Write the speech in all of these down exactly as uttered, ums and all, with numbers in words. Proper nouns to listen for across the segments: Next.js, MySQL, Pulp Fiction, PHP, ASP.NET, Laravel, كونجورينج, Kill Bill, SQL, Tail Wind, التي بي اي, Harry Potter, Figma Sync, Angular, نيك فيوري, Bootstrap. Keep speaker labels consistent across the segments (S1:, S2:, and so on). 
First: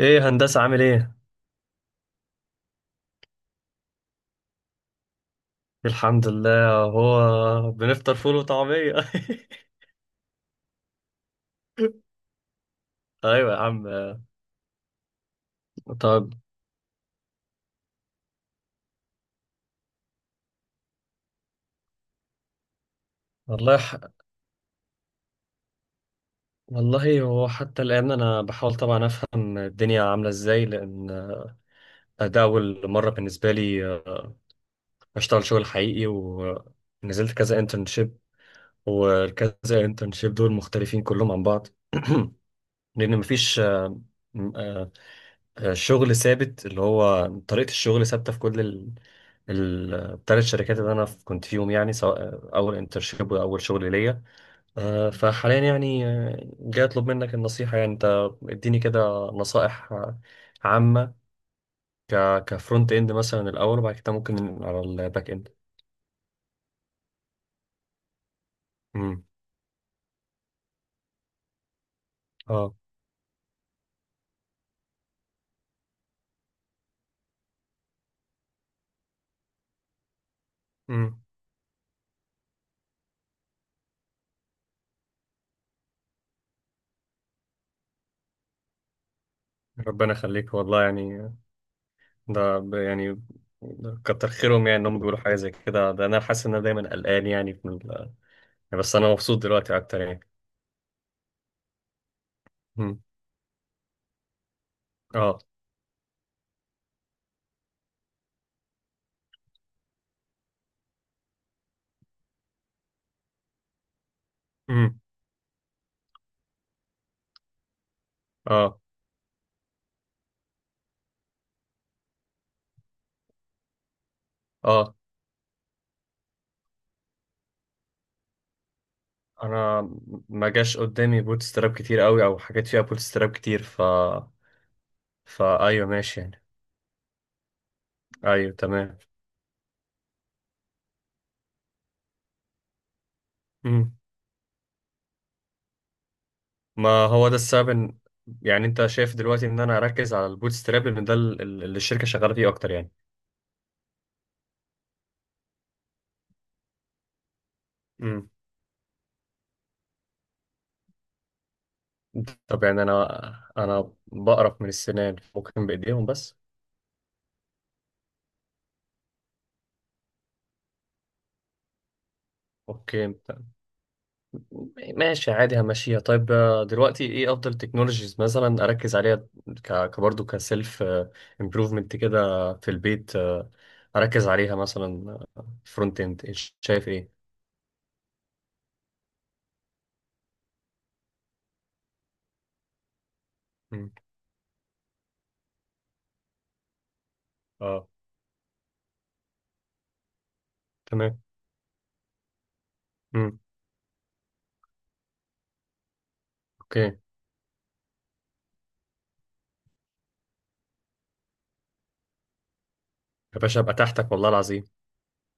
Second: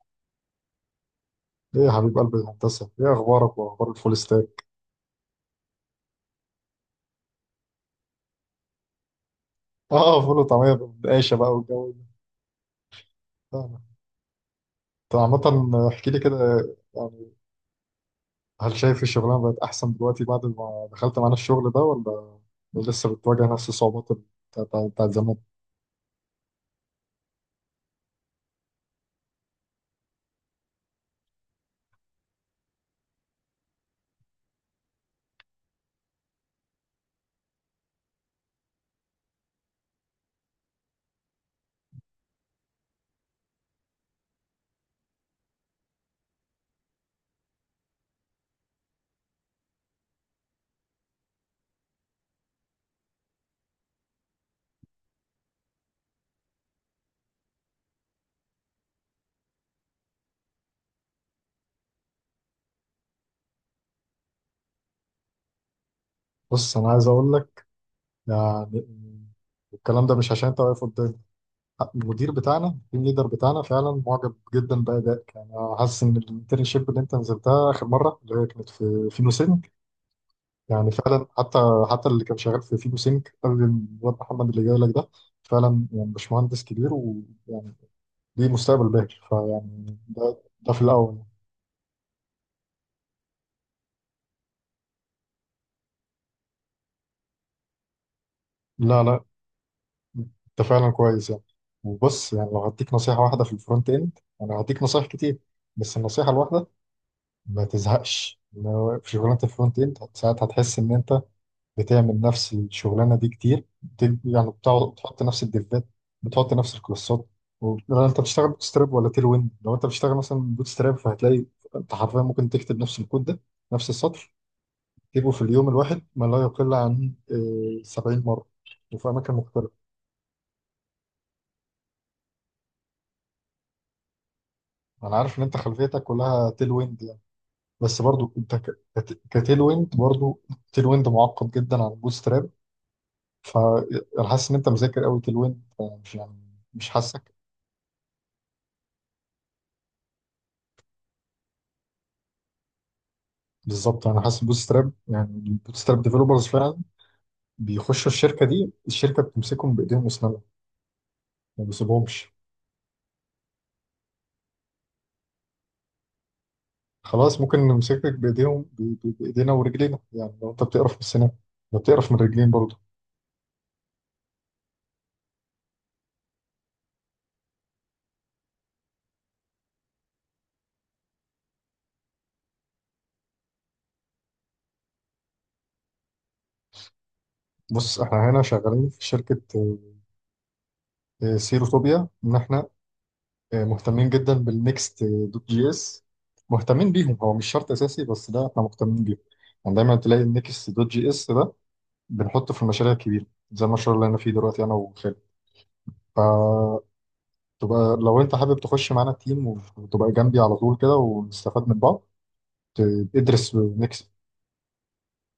S1: ايه هندسة عامل ايه؟
S2: ليه يا حبيب قلبي الهندسة؟ إيه أخبارك وأخبار الفول ستاك؟
S1: الحمد لله، هو بنفطر فول وطعمية.
S2: آه، فول وطعمية بالقاشة بقى والجو ده.
S1: ايوه يا عم.
S2: فاهمك. أنت عامة احكي لي
S1: طب.
S2: كده، يعني هل شايف الشغلانة بقت أحسن دلوقتي بعد ما دخلت معانا الشغل ده ولا لسه بتواجه نفس
S1: والله ح...
S2: الصعوبات ال- بتاع- بتاعت زمان؟
S1: والله هو حتى الان انا بحاول طبعا افهم الدنيا عاملة ازاي، لان ده اول مرة بالنسبة لي اشتغل شغل حقيقي، ونزلت كذا انترنشيب، والكذا انترنشيب دول مختلفين كلهم عن بعض. لان مفيش الشغل ثابت، اللي هو طريقة الشغل ثابتة في كل ال... الثلاث شركات اللي انا ف- كنت فيهم، يعني سواء اول انترشيب واول شغل ليا. آه، فحاليا يعني آه، جاي اطلب منك النصيحة، يعني انت اديني كده نصائح آه، عامة، ك كفرونت اند مثلا الاول، وبعد كده ممكن على الباك اند.
S2: بص أنا عايز أقول لك، يعني
S1: امم
S2: الكلام ده مش عشان أنت واقف قدامي. المدير بتاعنا،
S1: اه.
S2: التيم ليدر بتاعنا، فعلا معجب جدا بأدائك. يعني أنا حاسس إن الانترنشيب اللي أنت نزلتها آخر مرة اللي هي كانت في في نوسيب، يعني
S1: امم
S2: فعلا. حتى حتى اللي كان شغال في فيجو سينك قبل الواد محمد اللي جاي لك ده، فعلا يعني باشمهندس كبير، ويعني ليه مستقبل باهر. فيعني
S1: ربنا
S2: ده
S1: يخليك
S2: ده في
S1: والله
S2: الاول.
S1: يعني، ده ب- يعني كتر خيرهم يعني انهم بيقولوا حاجة زي كده، ده انا حاسس ان انا دايما قلقان يعني. بس
S2: لا
S1: انا
S2: لا
S1: مبسوط دلوقتي اكتر يعني.
S2: انت فعلا كويس يعني. وبص، يعني لو هديك
S1: مم.
S2: نصيحه واحده في الفرونت اند، انا هديك نصايح كتير،
S1: اه.
S2: بس النصيحه الواحده: ما تزهقش. لو في شغلانه الفرونت اند ساعات هتحس ان انت بتعمل نفس الشغلانه دي كتير، بت- يعني بتقعد
S1: مم.
S2: بتحط نفس الدفات، بتحط نفس الكلاسات، و- لو انت بتشتغل بوت
S1: اه.
S2: ستراب ولا تيل ويند. لو انت بتشتغل مثلا بوت ستراب فهتلاقي انت حرفيا ممكن تكتب نفس الكود ده، نفس السطر،
S1: اه،
S2: تكتبه في اليوم الواحد ما لا يقل عن آه، سبعين مره، وفي اماكن مختلفه.
S1: انا ما جاش قدامي بوت ستراب كتير قوي او حاجات فيها بوت ستراب كتير ف
S2: انا عارف ان انت
S1: فا ايوه
S2: خلفيتك
S1: ماشي يعني.
S2: كلها تيل ويند يعني، بس برضو
S1: ايوه
S2: انت ك-
S1: تمام.
S2: كت- كتيل ويند برضو. تيل ويند معقد جدا عن بوت ستراب،
S1: مم.
S2: فانا حاسس ان انت مذاكر قوي تيل ويند، مش يعني
S1: ما
S2: مش
S1: هو
S2: حاسك.
S1: ده السبب ان، يعني انت شايف دلوقتي ان انا اركز على البوت ستراب، لان ده ال- ال- اللي الشركه شغاله فيه اكتر يعني.
S2: بالظبط، انا حاسس بوت ستراب، يعني البوت ستراب ديفلوبرز فعلا بيخشوا
S1: مم.
S2: الشركه دي، الشركه بتمسكهم بايديهم واسنانها، ما بيسيبهمش.
S1: طب يعني انا انا بقرف من السنان، ممكن بايديهم بس.
S2: خلاص، ممكن نمسكك بايديهم ب- ب- بايدينا ورجلينا. يعني لو انت بتقرف من السنان، ما بتقرف من الرجلين برضه.
S1: اوكي ماشي عادي همشيها. طيب آه، دلوقتي ايه افضل تكنولوجيز مثلا اركز عليها، ك ك- برضه كسيلف امبروفمنت كده في البيت، آه، اركز عليها مثلا. فرونت اند، شايف ايه.
S2: بص، احنا هنا شغالين في شركه آه، سيروتوبيا، ان احنا آه،
S1: مم.
S2: مهتمين جدا بالنكست دوت جي اس. مهتمين بيهم، هو مش شرط
S1: اه.
S2: اساسي بس ده احنا مهتمين بيهم. يعني دايما تلاقي النكست دوت جي
S1: تمام.
S2: اس ده بنحطه في المشاريع الكبيره،
S1: مم.
S2: زي المشروع اللي انا فيه دلوقتي، انا
S1: اوكي
S2: وخالد.
S1: يا
S2: تبقى لو انت حابب تخش معانا التيم وتبقى جنبي على طول كده ونستفاد من بعض، ت- ادرس
S1: باشا، ابقى
S2: نيكست.
S1: تحتك والله العظيم.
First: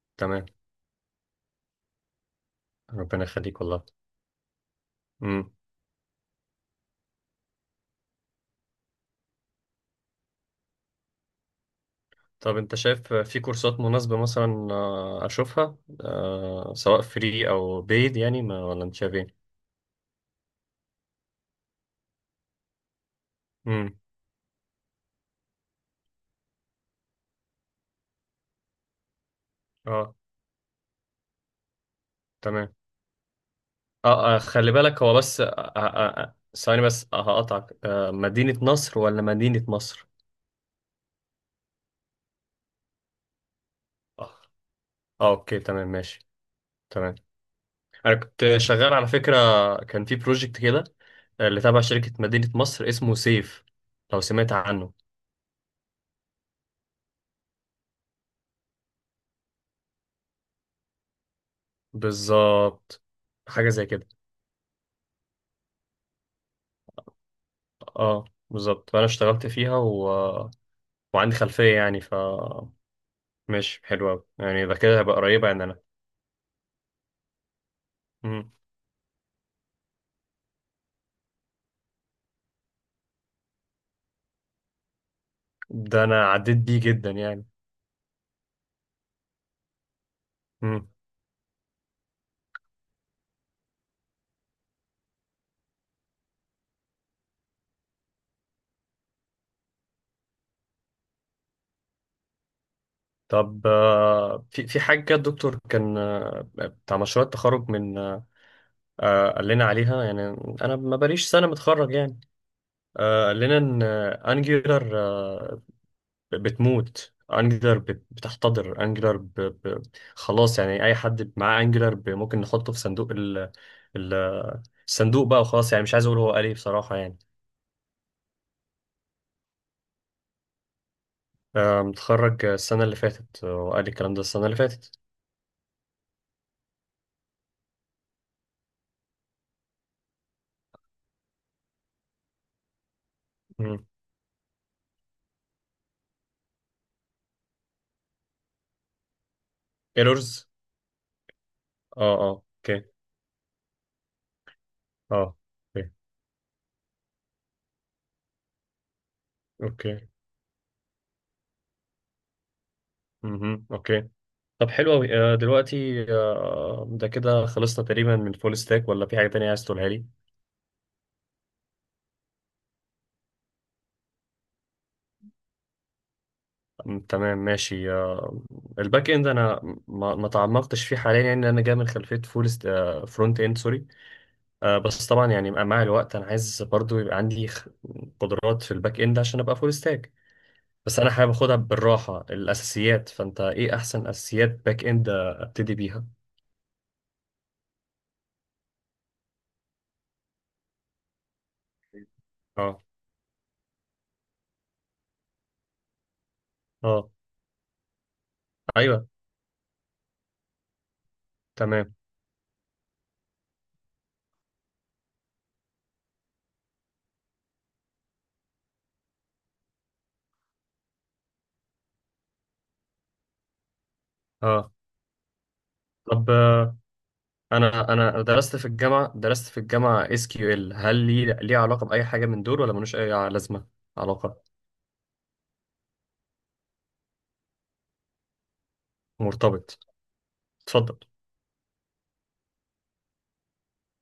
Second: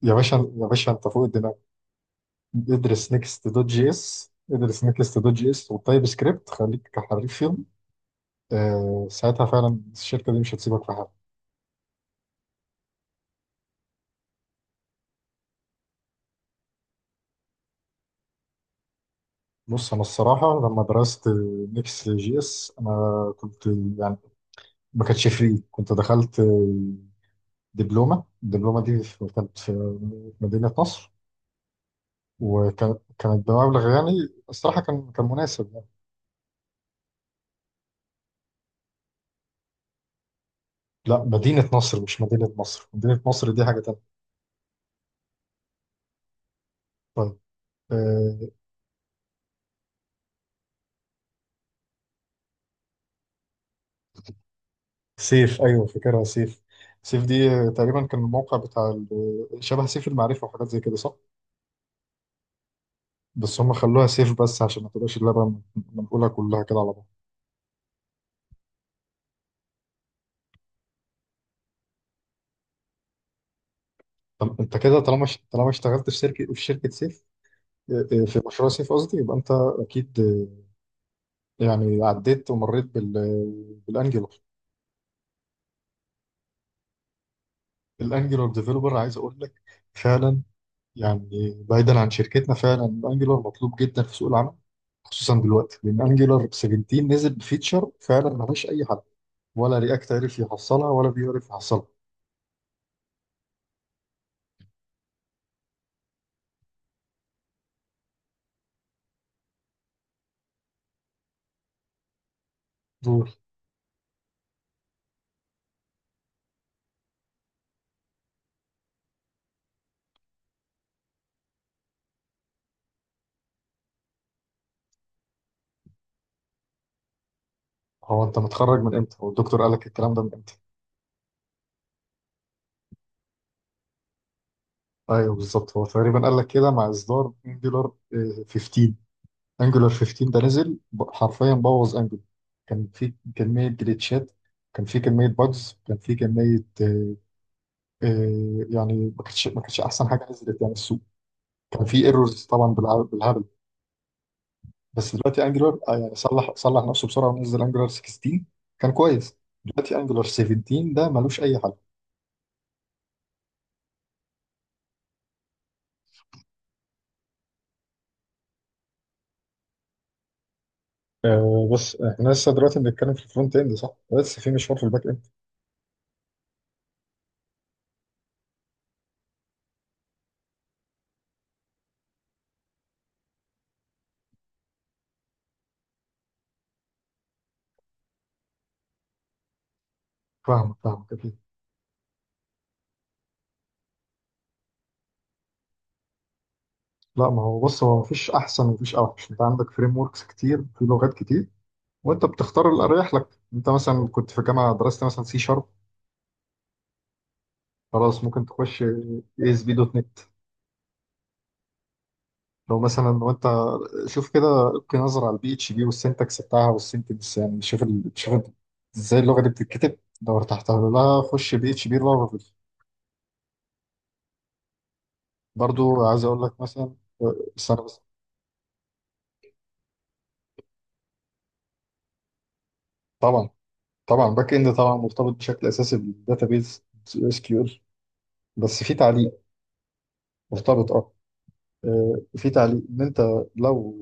S2: يا باشا
S1: تمام.
S2: يا باشا انت فوق الدماغ. ادرس
S1: ربنا
S2: نيكست
S1: يخليك
S2: دوت
S1: والله.
S2: جي اس، ادرس نيكست دوت جي
S1: مم.
S2: اس والتايب سكريبت، خليك حريف فيهم. آه، ساعتها فعلا الشركه دي مش هتسيبك في حالك.
S1: طب انت شايف في كورسات مناسبة مثلا، آه، اشوفها آه، سواء فري او بيد يعني، ما ولا انت شايف ايه.
S2: بص، انا الصراحه لما درست نيكست جي اس انا كنت،
S1: مم.
S2: يعني ما كانتش فري. كنت دخلت دبلومه، الدبلومه دي في- كانت في
S1: اه.
S2: مدينه نصر،
S1: تمام.
S2: وكانت كانت بمبلغ يعني
S1: اه، آه، خلي
S2: الصراحة
S1: بالك
S2: كان
S1: هو
S2: كان
S1: بس آه،
S2: مناسب
S1: آه،
S2: يعني.
S1: آه، آه، ثواني بس، آه، هقطعك، آه، مدينة نصر ولا مدينة مصر؟
S2: لا، مدينة نصر مش مدينة مصر، مدينة نصر دي حاجة تانية.
S1: اه، آه، اوكي تمام ماشي. تمام.
S2: طيب،
S1: انا كنت
S2: آه.
S1: شغال على فكرة، كان في بروجكت كده آه، اللي تابع شركة مدينة مصر اسمه سيف، لو سمعت عنه.
S2: سيف، أيوه فاكرها سيف. سيف دي آه، تقريبا كان الموقع بتاع ال- آه، شبه سيف المعرفة وحاجات زي كده، صح؟
S1: بالظبط.
S2: بس
S1: حاجة
S2: هم
S1: زي
S2: خلوها
S1: كده.
S2: سيف بس عشان ما تبقاش اللعبة منقولة كلها كده على بعض.
S1: اه، بالظبط، فانا اشتغلت فيها و... وعندي خلفية يعني ف ماشي حلو أوي
S2: طب
S1: يعني، ده
S2: انت كده
S1: كده هبقى
S2: طالما ش-
S1: قريبة يعني
S2: طالما
S1: انا.
S2: اشتغلت في شركة في شركة سيف، آه، آه، في
S1: مم.
S2: مشروع سيف قصدي، يبقى انت اكيد آه، يعني عديت ومريت بال آه، بالانجلر.
S1: ده انا عديت بيه جدا يعني.
S2: الانجلر ديفلوبر عايز اقول لك فعلا، يعني بعيدا عن شركتنا، فعلا انجلر مطلوب جدا في سوق العمل، خصوصا دلوقتي لان انجلر سبعتاشر نزل بفيتشر فعلا ملهاش اي حل، ولا رياكت عرف يحصلها ولا بيعرف يحصلها.
S1: طب آه، في في حاجة كده، الدكتور كان آه، بتاع مشروع التخرج من آه، آه، قال لنا عليها يعني، أنا ما بقاليش سنة متخرج يعني، آه،
S2: دول
S1: قال لنا إن أنجلر بتموت، أنجلر بتحتضر، أنجلر ب... ب... خلاص يعني أي حد معاه أنجلر ب... ممكن نحطه في صندوق ال... ال... الصندوق بقى وخلاص، يعني مش عايز أقول هو قال إيه بصراحة يعني.
S2: هو انت متخرج من امتى؟ هو الدكتور قال لك الكلام ده من امتى؟
S1: آه، متخرج السنة اللي فاتت، هو قال الكلام ده السنة اللي فاتت.
S2: ايوه بالظبط، هو تقريبا قال لك كده مع اصدار انجلر خمسة عشر. انجلر خمستاشر ده نزل ب- حرفيا بوظ انجلر. كان في كميه جليتشات، كان في كميه باجز، كان في كميه آه، آه، يعني ما كانتش ما كانتش احسن حاجه
S1: ايرورز.
S2: نزلت يعني السوق. كان في
S1: اه. اه
S2: ايرورز طبعا
S1: اوكي.
S2: بالع- بالهبل. بس
S1: اه
S2: دلوقتي انجلر
S1: اوكي.
S2: آه، يعني صلح صلح نفسه بسرعه ونزل انجلر ستاشر، كان كويس. دلوقتي
S1: اوكي.
S2: انجلر سبعتاشر ده ملوش اي حل.
S1: مهم. اوكي. طب حلو قوي، آه، دلوقتي آه، ده كده خلصنا تقريبا من الفول ستاك، ولا في حاجه تانية عايز تقولها لي.
S2: آه، بص احنا لسه دلوقتي بنتكلم في الفرونت اند، صح؟ بس في مشوار في الباك اند.
S1: م- تمام ماشي. آه، الباك اند انا ما ما تعمقتش فيه حاليا، يعني انا جاي من خلفيه فول فرونت اند، سوري. آه، بس طبعا يعني مع الوقت انا عايز برضو يبقى عندي خ- قدرات في الباك اند عشان ابقى فول ستاك.
S2: فاهمك
S1: بس انا
S2: فاهمك
S1: حابب
S2: اكيد.
S1: اخدها بالراحه، الاساسيات، فانت ايه احسن اساسيات باك اند آه، ابتدي بيها.
S2: لا، ما هو بص، هو مفيش احسن ومفيش اوحش. انت عندك فريم وركس كتير في لغات كتير، وانت بتختار
S1: اه.
S2: اللي اريح لك. انت مثلا كنت في جامعه درست مثلا سي شارب،
S1: اه.
S2: خلاص ممكن تخش
S1: ايوه
S2: اي اس بي دوت نت.
S1: تمام.
S2: لو مثلا، وانت شوف كده، القي نظرة على البي اتش بي والسنتكس بتاعها والسنتنس، يعني شوف ال... شوف انت ازاي اللغة دي بتتكتب. لو ارتحت لها خش بي اتش بي لارافيل.
S1: اه،
S2: برضو عايز
S1: طب
S2: اقول لك
S1: آه،
S2: مثلا، بس انا
S1: انا
S2: بس
S1: انا درست في الجامعه، درست في الجامعه اس كيو ال، هل ليه ليه علاقه باي حاجه من دول ولا ملوش اي
S2: طبعا،
S1: لازمه.
S2: طبعا
S1: علاقه.
S2: باك اند طبعا مرتبط بشكل اساسي بالداتابيز، اس كيو ال. بس في تعليق،
S1: مرتبط.
S2: مرتبط
S1: اتفضل.
S2: اه. آه، في تعليق ان انت، لو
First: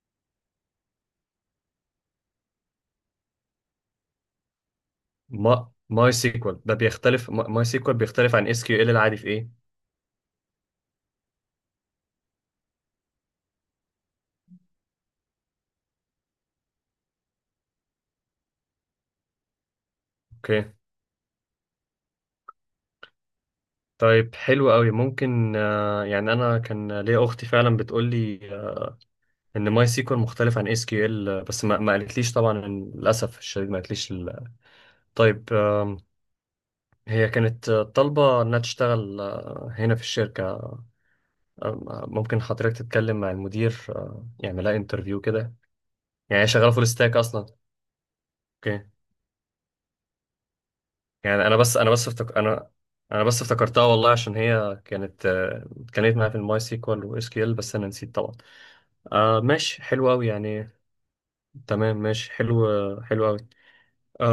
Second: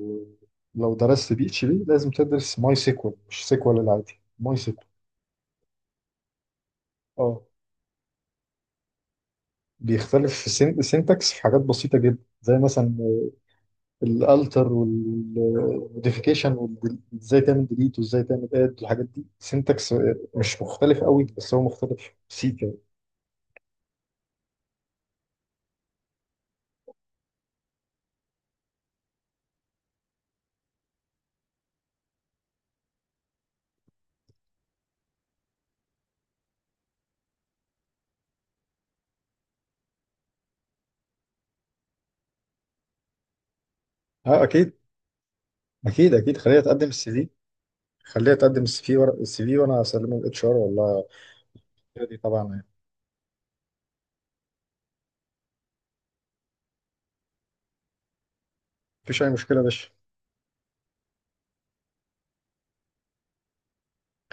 S2: لو درست بي اتش بي لازم تدرس ماي سيكوال، مش سيكوال العادي، ماي سيكوال.
S1: ما ماي سيكوال ده بيختلف،
S2: اه،
S1: ماي سيكوال بيختلف عن اس كيو ال العادي في ايه.
S2: بيختلف في السينتاكس في حاجات بسيطة جدا، زي مثلا الالتر والموديفيكيشن، وازاي تعمل ديليت وازاي تعمل اد والحاجات دي سينتاكس. مش
S1: اوكي.
S2: مختلف قوي، بس هو مختلف بسيط يعني.
S1: طيب حلو قوي ممكن، آه، يعني انا كان ليا اختي فعلا بتقول لي آه، ان ماي سيكوال مختلف عن اس كيو ال، بس ما, ما قالتليش طبعا، إن- للاسف الشديد ما قالتليش ال- طيب. آم، هي كانت آه، طالبه انها تشتغل آه، هنا في الشركه، آه، ممكن حضرتك تتكلم مع المدير آه،
S2: اه
S1: يعمل
S2: اكيد،
S1: لها انترفيو كده.
S2: اكيد اكيد.
S1: يعني هي
S2: خليها
S1: شغاله فول
S2: تقدم السي
S1: ستاك
S2: في،
S1: اصلا.
S2: خليها تقدم
S1: اوكي.
S2: السي في، ورق السي في وانا اسلمه الاتش ار والله.
S1: يعني انا بس انا بس
S2: دي
S1: افتك...
S2: طبعا يعني
S1: انا انا بس افتكرتها والله، عشان هي كانت آه، اتكلمت معايا في الماي سيكوال واس كيو ال، بس انا نسيت طبعا.
S2: مفيش اي
S1: آه
S2: مشكله يا
S1: ماشي
S2: باشا.
S1: حلو قوي يعني. تمام ماشي حلو. حلو قوي.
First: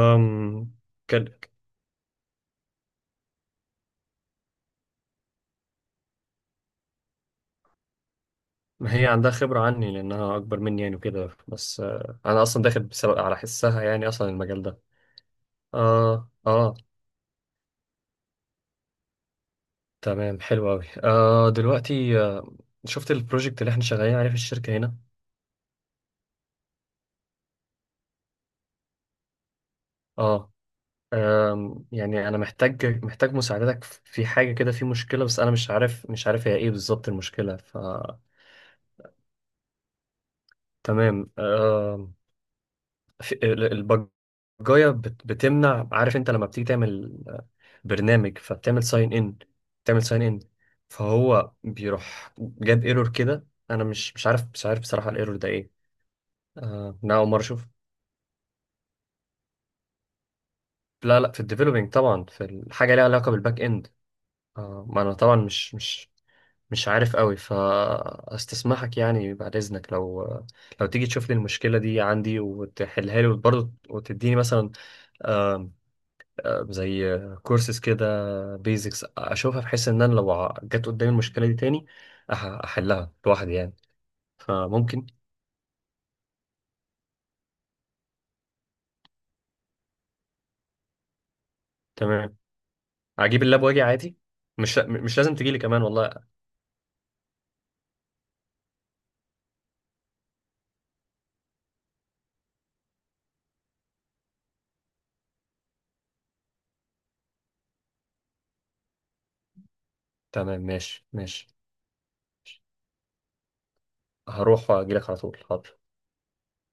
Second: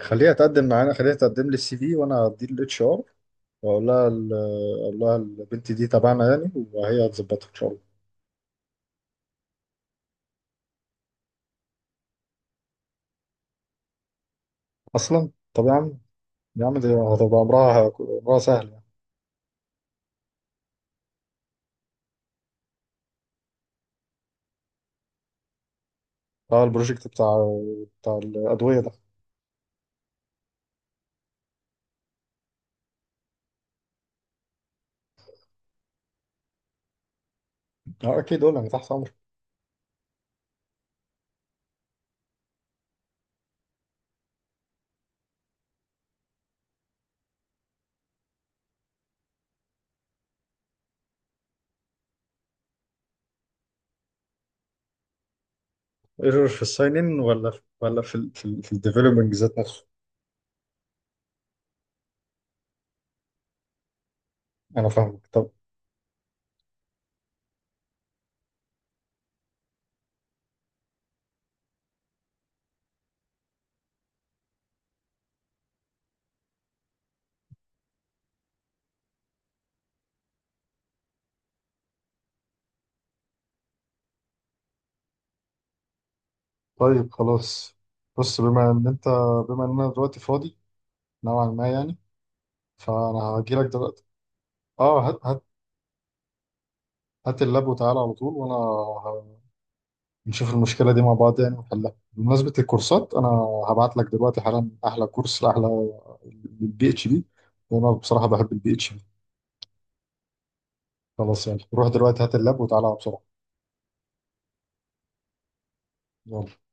S2: خليها تقدم معانا، خليها
S1: كان...
S2: تقدم لي السي في وانا هديه الاتش ار، واقول لها ال-، اقول لها البنت دي تبعنا يعني، وهي هتظبطها ان شاء الله.
S1: ما هي عندها خبرة عني لأنها أكبر مني يعني، وكده بس، آه، أنا أصلا داخل بسبب على حسها يعني، أصلا المجال ده.
S2: اصلا طبعا.
S1: آه
S2: يا
S1: آه.
S2: عم دي هتبقى امرها، امرها سهل يعني.
S1: تمام حلو قوي، آه دلوقتي آه، شفت البروجكت اللي احنا شغالين عليه في الشركة هنا.
S2: اه البروجكت بتاع بتاع الادويه ده.
S1: اه. آم، يعني انا محتاج محتاج مساعدتك في حاجة كده، في مشكلة بس انا مش عارف مش عارف هي ايه بالظبط المشكلة ف
S2: اه اكيد، قول انا تحت امرك.
S1: تمام آه. البجاية بت- بتمنع، عارف انت لما بتيجي تعمل آه، برنامج، فبتعمل ساين ان، بتعمل ساين ان فهو بيروح جاب ايرور كده، انا مش مش عارف مش عارف بصراحة الايرور ده ايه.
S2: ايرور في الساين
S1: آه انا
S2: ان
S1: اول مرة
S2: ولا في
S1: اشوف.
S2: ولا في ال في, ال في الديفلوبمنج ذات نفسه؟
S1: لا لا، في الديفلوبينج طبعا، في الحاجه ليها علاقه بالباك اند. آه
S2: انا
S1: ما انا
S2: فاهمك،
S1: طبعا
S2: طب
S1: مش مش مش عارف قوي، فاستسمحك يعني بعد اذنك، لو لو تيجي تشوف لي المشكله دي عندي وتحلها لي، وبرضه وتديني مثلا آه آه، زي كورسز كده، بيزكس اشوفها، بحيث ان انا لو ع- جت قدامي المشكله دي تاني أح- احلها لوحدي يعني، فممكن.
S2: طيب خلاص. بص، بما ان انت بما ان انا دلوقتي فاضي نوعا ما يعني،
S1: تمام.
S2: فانا
S1: اجيب اللاب
S2: هجيلك
S1: واجي
S2: دلوقتي.
S1: عادي، مش
S2: اه،
S1: مش
S2: هات
S1: لازم
S2: هات
S1: تجيلي كمان والله.
S2: هات اللاب وتعالى على طول، وانا ه- نشوف المشكله دي مع بعض يعني ونحلها. بمناسبه الكورسات، انا هبعت لك دلوقتي حالا احلى كورس، احلى البي اتش بي، وانا بصراحه بحب البي اتش.
S1: تمام ماشي
S2: خلاص
S1: ماشي.
S2: يلا، روح دلوقتي هات اللاب وتعالى بسرعة.
S1: هروح واجيلك على طول، حاضر.
S2: يلا.